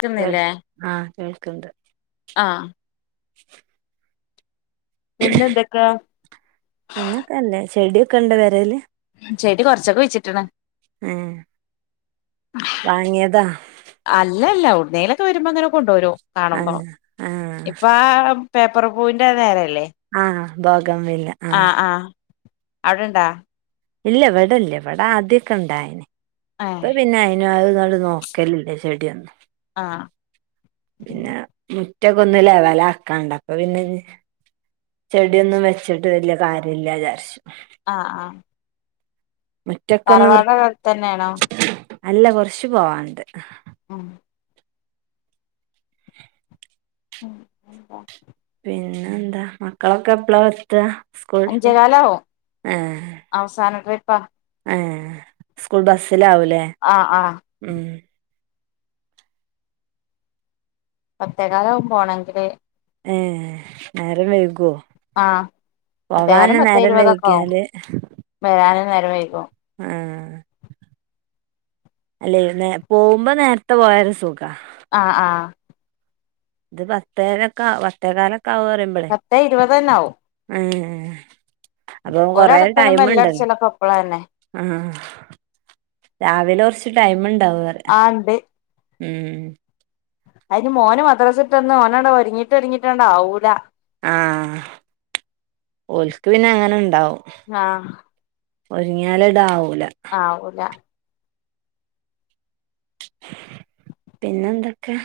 ക്കുന്നില്ലേ yes ആഹ് കേൾക്കിണ്ട് ആഹ് പിന്നെ എന്തൊക്കാ പിന്നൊക്കെല്ലേ ചെടിയൊക്കെ ഇണ്ട് പെരേല് ചേടി കൊറച്ചൊക്കെ കുഴിച്ചിട്ടണ് ഏഹ് വാങ്ങിയതാ അല്ലല്ല ഓടെന്നേലക്കവരുമ്പങ്ങനെ കൊണ്ടോവരു കാണുമ്പോ ആഹ് ആഹ് ഇപ്പാ - പേപ്പർ പൂവിയിന്റെ നേരാലെ ആഹ് ആഹ് ബാഗം വില്ല ആഹ് അവിടെണ്ടാ ഇല്ല ഇവിട ഇല്ല ഇവിട ആദ്യക്കെ ഇണ്ടായനെ ഏഹ് ഇപ്പ പിന്നെ പിന്നെ അത് കണ്ട് നോക്കലില്ല ചെടിയൊന്നും ആഹ് പിന്നെ മുറ്റക്കെ ഒന്ന് ലെവലക്കാണ്ട് അപ്പ പിന്നെ ചെടിയൊന്നും വെച്ചിട്ട് വല്യ കാര്യല്ലാ ചാരിച്ചു ആഹ് ആഹ് മുറ്റക്കൊന്നും വൃ തറവാട് അടുത്തന്നേണോ അല്ലകൊറച്ച് പോവാണ്ട് ആഹ് ആഹ് പിന്നെന്താ മക്കളൊക്കെ എപ്പളായെത്ത അഞ്ചേകാലാവവുംഅവസാന ട്രിപ്പാ ഏഹ്സ്കൂൾബസ്സിലാവൂലേ ആഹ് ആഹ് ആഹ് പത്തെകാലെകും പോകണെങ്കില് ഏഹ് നേരം വൈകോ ആഹ് പത്തേകാലും പോവാന് പത്തേ ഇരുപതൊക്കെ ആവും നേരംവൈക്യാല് വരാനും നേരം വൈകും ആഹ് അല്ലെലുംനേപോവുമ്പോ നേരത്തെപോയാരുസുഖ ആഹ് ആഹ് ഇത് പത്തെരൊക്കെ പത്തേകാലൊക്കെവുംപറയും പത്തെഇരുവതെന്നാവും ഓലെ അടുത്തലും ഏഹ്അപ്പൊകൊറേടൈമ്ണ്ടല്ലോ ബെല്ലടിച്ചലൊക്കെ ഇപ്പളന്നെ ആഹ് രാവിലെകൊറച്ച് ടൈമണ്ടാവറി ആഹ്ണ്ട് ആഹ് അയിന് മോന് മദ്രസ്ട്ടന്നഒന്നാണ്ട് ഒരുങ്ങിട്ടൊരിങ്ങിട്ടുണ്ടാവൂല ആഹ്ഓല്ക്പിന്നെങ്ങനെണ്ടാവും ആഹ് ഒരിങ്ങാല് ണ്ടാവൂല ആവുല പിന്നെന്തൊക്കെ?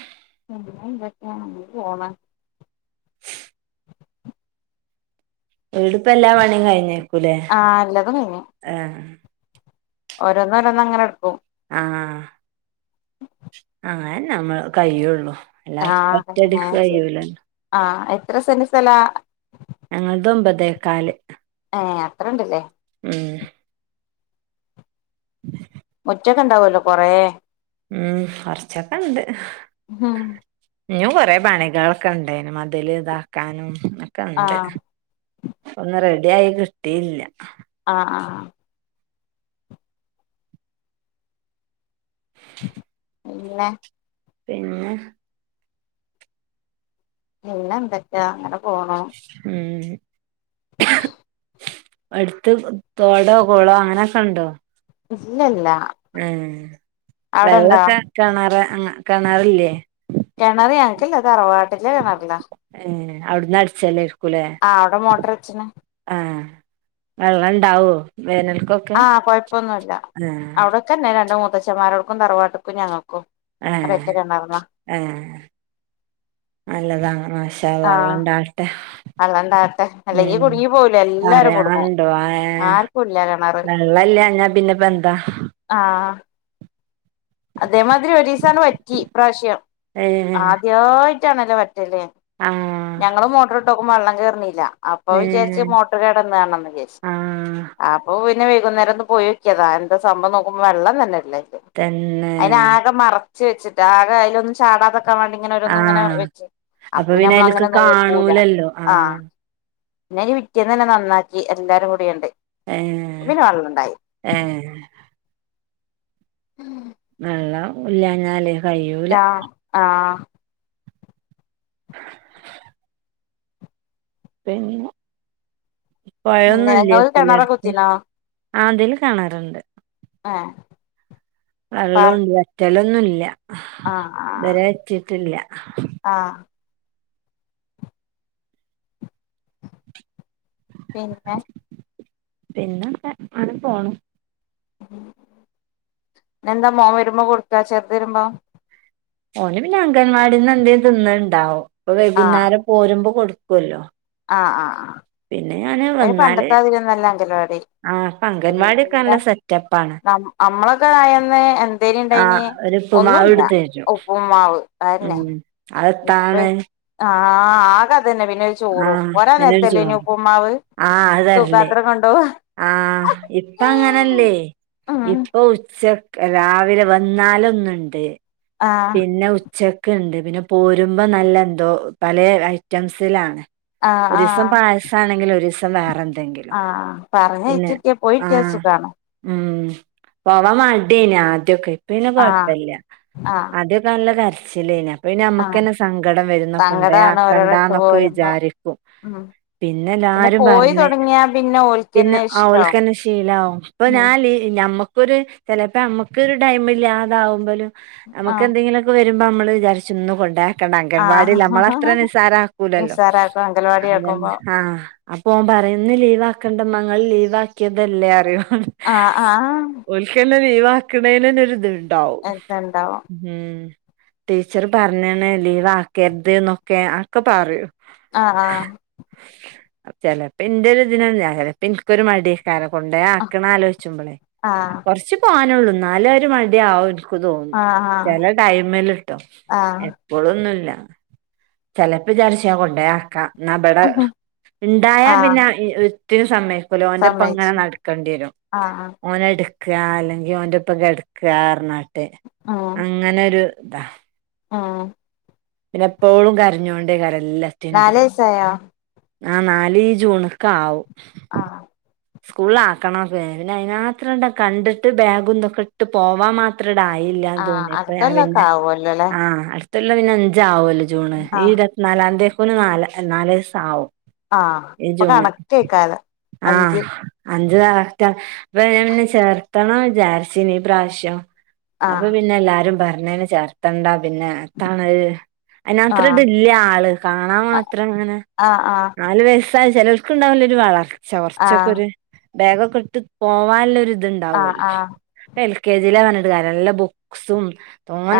പിന്നെന്തൊക്കെയാണ്ങ്ങനെ പോണ് വീട്പ്പെല്ലാപണിയും കഴിഞ്ഞേക്കൂലേ ആഹ് എല്ലതുംകയിഞ്ഞ് ആഹ് ഓരൊന്ന് രോന്നങ്ങനെടുക്കും. ആഹ് ആയന്നെനമ്മള കയിയൊള്ളുഎല്ലാ ആഹ് ഫൈനാൻസ് ഒറ്റടിക്ക്കഴിയുലല്ലോ ആഹ് എത്രസെന്റ്സ്ഥല ഞങ്ങള്തൊമ്പതേക്കാല് ഏഹ് അത്രണ്ട്ല്ലേ ആഹ് [unintelligible] മുറ്റക്കെണ്ടാവല്ലോകൊറേ ഉംകൊറച്ചൊക്കെണ്ട് ആഹ് ഇഞ്ഞുംകൊറെേപണികളൊക്കെണ്ടായിനുംമതില് ഇതാക്കാനും ഒക്കെണ്ട് ആഹ് ഒന്ന്റെഡിയായികിട്ടില്യ ആഹ് ആഹ് പിന്നെ പിന്നെ പിന്നെന്തൊക്ക്യാ? അങ്ങനെപോണു. ഉം അട്ത്ത് തോടോ കൊളോ അങ്ങനൊക്കെണ്ടോ? ഇല്ലല്ല ഏഹ് അവിടെണ്ടോ വെള്ളക്കെ കെണറ് അങ്ങ കെണറില്ലേ? കെണറ്, ഞങ്ങക്കില്ല തറവാ ട്ട്ലെ കെണർലാ. ഏഹ് അവിടുന്ന് ആഹ് അവ്ടെ മോട്ടർ വെച്ച് ണ്. ഏഹ് വെള്ളണ്ടാവോ വേനൽക്കൊ ആഹ് കൊയ്പ്പൊന്നുല്ല അവിടൊക്കെന്നെ രണ്ട് മൂത്തച്ഛമാരോട്ക്കും, തറവാട്ട്ക്കും, ഞങ്ങക്കും. ഏഹ് ഏഹ് നല്ലതാണ്. മാഷ ഷ അള്ളാ വള്ളണ്ടാവട്ടെ. ള്ളണ്ടാവട്ടെ. അല്ലെങ്കി കുടുങ്ങിപോവൂലെ എല്ലാരും കുടുങ്ങും ആർക്കും ഇല്ലാ വെള്ളലാഞ്ഞാ പിന്നെപ്പെന്താ? ആഹ് അതേമാതിരി ഒരീസാണ്ട് വറ്റി ഇപ്രാവശ്യം. ഏ ആദ്യായിട്ടാണെലോ വറ്റല്. ആഹ് ഞങ്ങള് മോട്ടർ ഇട്ടോക്കുമ്പോ വെള്ളം കേർണില്ല. അപ്പൊ ഏ വിചാരിച്ച് മോട്ടർ കേടന്നാണംന്ന് വിചാരിച്ച്. ആ ആഹ് അപ്പം പിന്നെ വൈകുന്നേരം ഒന്ന് പോയോക്ക്യതാ എന്താ സംഭവന്ന് നോക്കുമ്പം വെള്ളം തന്നെല്ലയ്ല്. തന്നെ അയ്ന് ആകെ മറച്ച് വെച്ചിട്ട് ആകെ അയ്ലൊന്നും ചാടാതക്കാൻ വാണ്ടി. ആ ഇങ്ങനോരൊന്നും ങ്ങനെ വെച്ച്, അപ്പൊ പിന്നെ പിന്നെമ്മള് അയില്ക്ക് അങ്ങനെ നോക്കൂല. കാണൂലല്ലോ ആ ആഹ് പിന്നെ അയിൻ്റെ പിറ്റേന്നന്നെ നന്നാക്കി എല്ലാരും കൂടിയാണ്ട്. ഏഹ് പിന്നെ വെള്ളണ്ടായി ഏഹ് [inaudible] വെള്ളം ഇല്ലാഞ്ഞാലേ റ്റാ ആഹ് [inaudible] പിന്നെ പിന്നെ പൊഴൊന്നും നിങ്ങള് ഇല്ലേക്കു ലെ കിണറ് അട്ത്ത്? കുത്തിനോ ആഹ് തിൽ കെണറ്ണ്ട്. ആഹ് വെള്ളുണ്ട് വറ്റലൊന്നുല്ല ആ ഇതരെ വറ്റീട്ടില്ല. ആഹ് പിന്നെ പിന്നൊക്കെ അങ്ങനെ പോണു. ഇന്നെന്താ മോൻ വരുമ്പം കൊട്ക്കാ, ചെർത് വരുമ്പം? ഓന് പിന്നെ അങ്കൻവാടിന്ന് എന്തേം തിന്ന് ണ്ടാവും. ഇപ്പൊ വൈകുന്നേരം പോരുമ്പം കൊട്‌ക്ക്വല്ലോ. ആഹ് ആഹ് ആഹ് ഇപ്പയ്ന് പണ്ടത്താതിര്യൊന്നല്ലാ അങ്കലവാടി ആഹ് ഇപ്പ അങ്കൻവാടിയൊക്കെ നല്ല സെറ്റപ്പാണ്. അമ്മളൊക്കെ ആയന്ന് എ ന്തേനി ആ ഇണ്ടായ്ന്യേ. ഒരു ഉപ്പുമാവ് ഒന്നുല്ല. എടുത്ത് തരും ഉപ്പ് മാവ് അതെന്നെ ഉം ഇപ്പ അതെത്താണ് ആഹ് ആക അതന്നെ പിന്നെ ഒര ആ ചോറും. പോരാൻ നിന്നോട് ചോ നേരത്തല്ലേന്യോ ഉപ്പ്മ്മാവ്? തൂക്കാത്രം കൊണ്ടോവാ ആഹ് ഇപ്പങ്ങനല്ലേ. ഉം ഇപ്പൊ ഉച്ചക് രാവിലെ വന്നാലൊന്ന്ണ്ട്. ആ പിന്നെ ഉച്ചക്ക് ണ്ട് പിന്നെ പോരുമ്പം നല്ല എന്തോ പല ഐറ്റംസിലാണ്. ആ ഒരിസം ആ പായസാണെങ്കില് ഒരിസം വേറ ആഹ് ആഹ്. പറഞ്ഞയച്ചിട്ടാ ആ പോയിട്ട്യാ സുഖാണ്. ഉം പോവാൻ മട്യേനി ആദ്യൊക്കെ ഇപ്പ പിന്നെ ആഹ് കൊഴപ്പല്ല. ആഹ് ഇൻ്റൊക്കെ നല്ല കരച്ചിലേനി അ പിന്നെ ആഹ് ഞാമ്മക്കന്നെ സങ്കടം വരും സങ്കടാണ് ഓരോടെ ഇട്ട് കൊണ്ടയാക്കണ്ടാന്നൊക്കെ പോരുമ്പോ വിചാരിക്കും. ഉം പിന്നെ എല്ലാരും പോയി പറഞ്ഞ്. തുടങ്ങിയാ പിന്നെ പിന്നെ ഓൽക്കന്നെ ഇഷ്ടാവും ഓവല്ക്കന്നെ ശീലാവും ഇപ്പൊ ഇപ്പൊ ഉം ഞാൻ നമ്മക്കൊരു ചലപ്പോ നമ്മക്കരു ടൈം ഇല്ലാതാവുമ്പോലും ആഹ് നമ്മകെന്തെങ്കിലും ഒ വരുമ്പൾ നമ്മൾ വിചാർച്ചും ഇന്ന് കൊണ്ടര. ക്കണ്ട ആഹ് അംഗൻവാടില്ല നമ്മള അത്ര നിസാര ആക്കൂലല്ലോ നിസ്സാരാക്കും അംഗൽവാടി അതന്ന ആക്കുമ്പോ ആഹ അപ്പൊ ഓൻ പറയുന്ന് ഇന്ന് ലീവ് ആക്കണ്ട മങ്ങള് ലീവ് ആക്കിയതല്ലേ അറിയോ. ആഹ് ആ. ഒൽക്ക് എന്നെ ലീവാക്കണേനന്നൊരിത്. എന്ത് എണ്ടാവും ഉം ടീച്ചർ പറഞ്ഞാണ് ലീവ് ആക്കരുത് എന്നൊക്കെ ആക്കെ പറയൂ. ആഹ് ആ. ചിലപ്പ ഇന്റെ ഇതിന് ചിലപ്പി ഒരു മടിയക്കാരെ കൊണ്ടോ ആഹ് ആക്കണ ആലോചിച്ചുപ്പോള് ആഹ് കുറച്ച് പോകാനുള്ളൂ. ഇന്നാല് ഒരു മടിയ ആവും എനിക്ക് തോന്നും. ആഹ് ചില ടൈമിലിട്ടോ. ആഹ് ഇപ്പോളൊന്നുമില്ല. ചിലപ്പ വിചാരിച്ച് കൊണ്ടെ ആക്കാം. ന്നമ്പിടെ ആഹ് ഇണ്ടായ ആഹ് പിന്നെ. ത്തിന് സമയക്കില്ല. ഓന്റെപ്പം അങ്ങനെ സമ്മയിച്ചു നടക്കേണ്ടി വരും. ആഹ് ഓനെ ഇട്ക്കക അല്ലെങ്കിൽ ഓന്റെ ഒപ്പം കിടക്കുക പറഞ്ഞാട്ട് അങ്ങനൊരു ഇതാ ആഹ്. പിന്നെ എപ്പോഴും കരഞ്ഞോണ്ടേ കരല്ലേ. നാലു വയസ്സായ. ആ നാല് ജൂണക്ക ആവും. ആഹ്. സ്കൂളിൽ ആക്കണ അതെ. പിന്നെ അതിന് മാത്രം കണ്ടിട്ട് ബാഗും ഇതും ഇട്ട് പോവാൻ മാത്രം. യില്ലന്ന് ആഹ് തോന്നിയപ്പയാ അടുത്തൊല്ലൊക്കെ പിന്നെ ആവുല്ലോ ല്ലേ ആ ഇല്ല പിന്നെ അഞ്ചാവല്ലോ ജൂണ്. ആഹ് ഈ ഇരുപത്തിനാലാം തീയതിക്ക് നാല് നാല് വയസ് ആവും. ആഹ് ഈ അപ്പൊ ജൂണ് കറന്റായിക്കാള് ആ അഞ്ച്. അഞ്ച് കറന്റാ അപ്പൊ ഞാൻ പിന്നെ ചേർത്തണം വിചാരിച്ച് ഇനീ പ്രാവശ്യം അപ്പൊ ആഹ് പിന്നെ എല്ലാരും പറഞ്ഞേന് ചേർത്തണ്ടാ പിന്നെ അത്താണൽ. അതിനത്ര ആഹ് ഇതില്ല ആള്, കാണാ മാത്രം അങ്ങനെ ആഹ് ആഹ് നാല് വയസ്റ്റ് ചിലൾക്കുണ്ടാവില്ലെ, ഒരു വളർച്ച കുറച്ചൊക്കെ ആഹ് ഒരു ബേഗൊക്കെ ഇട്ട് പോകാനുള്ള ഇതുണ്ട്. ആഹ് ഉണ്ടാവുമല്ലോ, ആഹ് എൽ കെ ജിലാവന്നത് നല്ല ബുക്സും.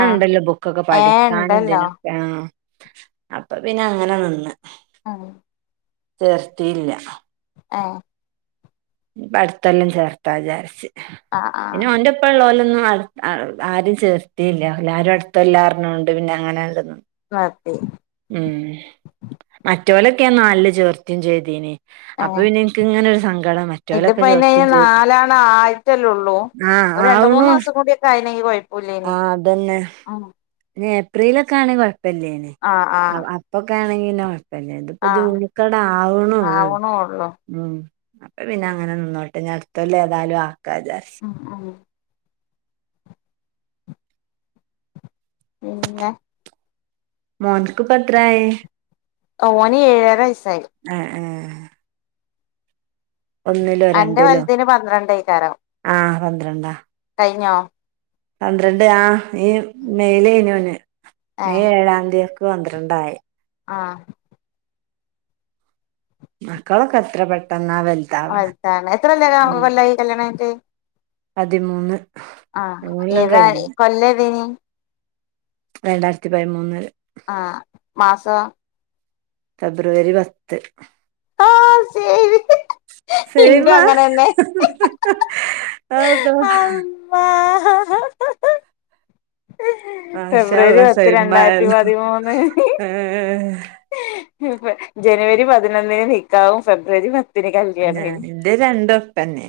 ആഹ് ബുക്കൊക്കെ ഏഹ് പഠിക്കാൻ ഇണ്ടല്ലോ എന്തിനും. ആഹ് അപ്പൊ പിന്നെ അങ്ങനെ നിന്ന്. ആഹ്. ചേർത്തിയില്ല. ആഹ്. അടുത്തെല്ലാം ചേർത്താ വിചാരിച്ച് ആഹ് ആഹ് പിന്നെ ഓന്റെ ഇപ്പോള്ള പോലൊന്നും ആരും ചേർത്തില്ല. എല്ലാരും അടുത്തല്ലാർന്നതു കൊണ്ട് പിന്നെ അങ്ങനെയായിരുന്നു. വാപ്പേയും. ഉം മറ്റേവലൊക്കെയും നാലില് ചേർത്തിയും ചെയ്തീനി. അപ്പൊ ഏഹ് പിന്നെ എനിക്ക് ഇങ്ങനെ ഒരു സങ്കടം മറ്റേവലൊക്കെ ഇതിപ്പോ അയിന് ചേർത്തിലെന്ന്. നാലാണ് ആയിട്ടല്ലേ ഉള്ളൂ ആഹ് ഒരു രണ്ട് മൂന്ന് ആവണം ദിവസം കൂടിയൊക്കെ ആയിനെങ്കി കൊഴപ്പല്ലേനി ആഹ് അതന്നെ. ഉം പിന്നെ ഏപ്രിലൊക്കെ ആണെങ്കിൽ കുഴപ്പമില്ലേന് ആഹ് ആഹ് അപ്പൊക്കെ ആണെങ്കിന്നോ. പിന്നെ ഇത്പ്പോ ആഹ് ജൂണിക്കാണ്ടാ ആവണുള്ളൂ. ആവണുള്ളൂ ഉ അപ്പ പിന്നെ അങ്ങനെ നിന്നോട്ടെ ഇനി അടുതൊല്ലം ഏതായാലും ആക്കാവിചാരിച്ച്. ഉ പിന്നെ. മോൻക്ക് ഇപ്പ എത്രായി. ഓനി ഏഴരൈ വയസായി. ഏഹ് ഏ ഒന്നിലോ അന്റെ രണ്ടിലോ വൽതിന് പന്ത്രണ്ടേക്കാരം ആഹ് പന്ത്രണ്ടാ കയ്ഞ്ഞോ. പന്ത്രണ്ട് ആ ഈ മെയ്ലേനി ഓന്. ഏഹ് മെയ് ഏഴാംത്യക്ക്‌ പന്ത്രണ്ടായി. ആഹ്. മക്കളൊക്കത്ര പെട്ടെന്നാ വൽ വൽതാവ്ണ്. എത്ര കൊല്ലായി കല്യാണം കഴിഞ്ഞിട്ട് പതിമൂന്ന് ആഹ് പതിമൂന്നെല്ലാം ഏതാ കഴിഞ്ഞ് കൊല്ലം ഏതേനി രണ്ടായിരത്തി പയ്മൂന്നില് ആഹ് മാസോ ഫെബ്രുവരി പത്ത് ആഹ് ശരി സെയിമ ഇൻക്കും അങ്ങനെന്നെ ഹ് ഹ് അതാ ഇമ്മാ.. മാഷാ ഫെബ്രുവരി അള്ളാ പത്ത് രണ്ടായിരത്തി സെയിമായല്ലോ പതിമൂന്ന് ഏഹ്.. ജനുവരി പതിനൊന്നിന് നിക്കാഹും ഫെബ്രുവരി പത് ന്റെ രണ്ടൊപ്പന്നെണ്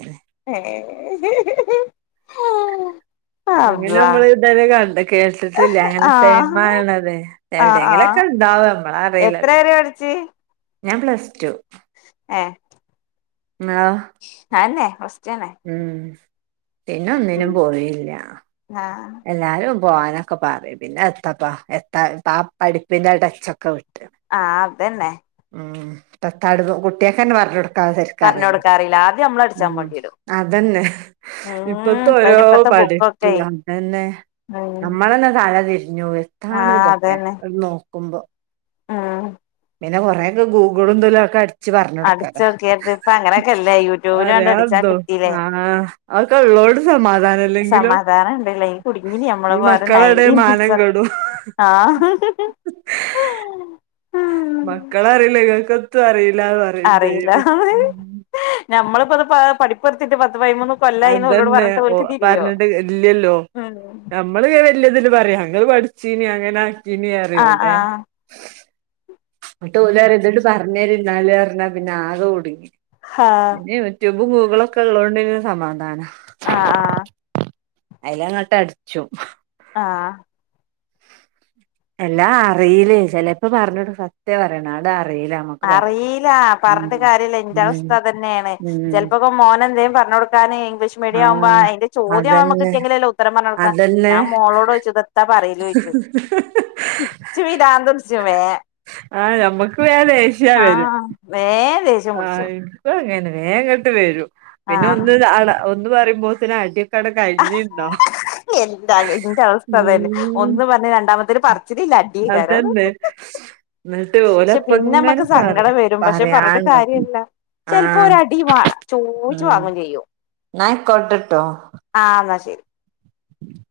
ഏഹ് ആഹ്. അങ്ങനെമ്മള് ഇതരെ കണ്ട കേട്ട് ട്ടില്ല അങ്ങനെ സൈം ആഹ് ആവിണത്. എവിടെങ്കിലൊക്കെണ്ടാവും. ഞമ്മള അറീല ത്രെ വരെ പട്ച്ച് ഞാൻ പ്ലസ് ടു ഏഹ്.. ങ്ങളോ? അഅന്നെ പ്ലസ് ടുന്നെ ഉം പിന്നൊന്നിനും പോയില്ല ആഹ് എല്ലാരും പോവാനൊക്കെ പറ്യും. പിന്നെ എത്തപ്പാ എത്താ ആ പഠിപ്പിന്റെ ടച്ചൊക്കെ വിട്ട് ആഹ് അതന്നെ ഉം.. ദെത്താണ്ത് കുട്ട്യാക്കെന്നെ പർഞൊട് ക്കാൻ സെര്ക്ക് പറഞ്ഞ് അറീല കൊടുക്കാറിയില്ല ആദ്യം നമ്മള് അടിച്ചാൻ ഉം പോണ്ടി വരും അതന്നെ ഉം ഇപ്പത്തെ ഓരോ ഇപ്പയിന് ഇപ്പത്തെ പഠി പ്പ് ബുക്കൊക്കെ ന്നെ [unintelligible] ന്നെ ഉം നമ്മളന്നെ തല തിര്ഞ്ഞോവും. ആഹ് എത്താണ്തൊക്കെ ഒന്ന് നോക്കുമ്പോ ആഹ്. പിന്നെ കൊറേക്കെ ഗൂഗിളും ത് ലൊക്കെഅട് ച്ച് പർഞ്ഞൊട്ക്കല, അടിച്ചോക്കിയിട്ട് ഇപ്പ അങ്ങനെയൊക്കെല്ലേ യൂട്യൂബില് കണ്ട് അടിച്ചാ പറയാണ്ടോ കിട്ടീല്ലേ ആഹ് അതൊക്കെള്ളോണ്ട് സമാധാനം ല്ലെങ്കിലോ സമാധാനം ഉണ്ടല്ലേ ഈ കുടുങ്ങിന് നമ്മള് ഈ വേറെ മക്കളെടേ നയന്റീൻ മാനം കിഡ്സ് ഒക്കെ കെടും ആഹ് ക്കളറിണ്ട്, ഇങ്ങക്കെത്തും അറീലാന്ന് അറീല, ഞമ്മളിപ്പത് പഠിപ്പ്ർത്തീട്ട് പത്ത് പൈമൂന്ന് അതന്നെ ഓ പർഞ്ഞിട്ട് ഇല്യല്ലോ ഉം നമ്മള് വല്യതില് പറയാ അങ്ങൾ പഠിച്ചീനീ അങ്ങനാക്കീനി അറ്യും. ആഹ് ഔടെ ആഹ് ന്നിട്ട് ഓലറിം, ഇത്ണ്ട് പർഞ്ഞെരിന്നാല് അർഞ്ഞാ പിന്നാകെ കുട്ങ്ങി, പിന്നെ ആഹ് യൂ ട്യൂബും ഗൂഗ്ളൊക്കെള്ളതോണ്ട്പിന്നെ സമാധാന ആഹ് ആഹ്.. അയ്‌ലങ്ങട്ടട്ച്ചും ആഹ്.. എല്ലാ അറീലെയ് ചെലേപ്പൊ പർഞ്ഞൊട് സത്യാ പറിണ അടറീല അറീലാ. പർഞ്ഞിട്ട് കാര്യല്ല ന്റെ അവസ്ഥ ഉം അതന്നേണ്. ഉം ചെൽപ്പൊക്കെ മോനെന്തേം പർഞ്ഞൊടു ക്കാന് ഇംഗ്ലീഷ് മീഡിയാവുമ്പോ ആഹ് അയ്ന്റെ ചോദ്യം അതന്നെ അമ്മക്ക്‌ട്ട്യങ്കിലല്ലേ ഉത്തരം പർഞ്ഞൊടുക്ക, ഞാൻ മോളോടോയ്ച്ചും തെത് ഹ് ഹ് ഹ് ഇച്ച് പിരാന്തുട്ച്ചും വേം ആഹ് ഞമ്മക്ക് വേം ദേഷ്യം ആഹ് വേം ദേഷ്യം പിടിച്ചു ആഹ് ഇന്ക്കും അങ്ങനെ തന്നെ വേഗങ്ങോട്ട് വരും പിന്നെ ആഹ് ഒന്ന് അട ഒന്ന് പറയുമ്പോത്തനെ അടി എന്താട് ന്റെ അവസ്ഥ അതന്ന ഉം ഒന്ന് പറഞ് രണ്ടാമത്തെ തിന് പറിച്ചിലില്ല അടിആകാരം അതന്നെ എന്നിട്ട് പക്ഷെ പിന്നെ ഓലപ്പങ്ങനെ നമ്മക്ക് പറ സങ്കടം വരും പക്ഷെ പറഞ്ഞിട്ട് പറയാണ്ടോ കാര്യല്ല ചിലപ്പോ ആഹ് ഒര അടി ചോയിച്ച് ഉം വാങ്ങയും ചെയ്യും ന്നാ ആയികൊട്ടെട്ടോ ആ എന്നാ ശരി ഉ [inaudible]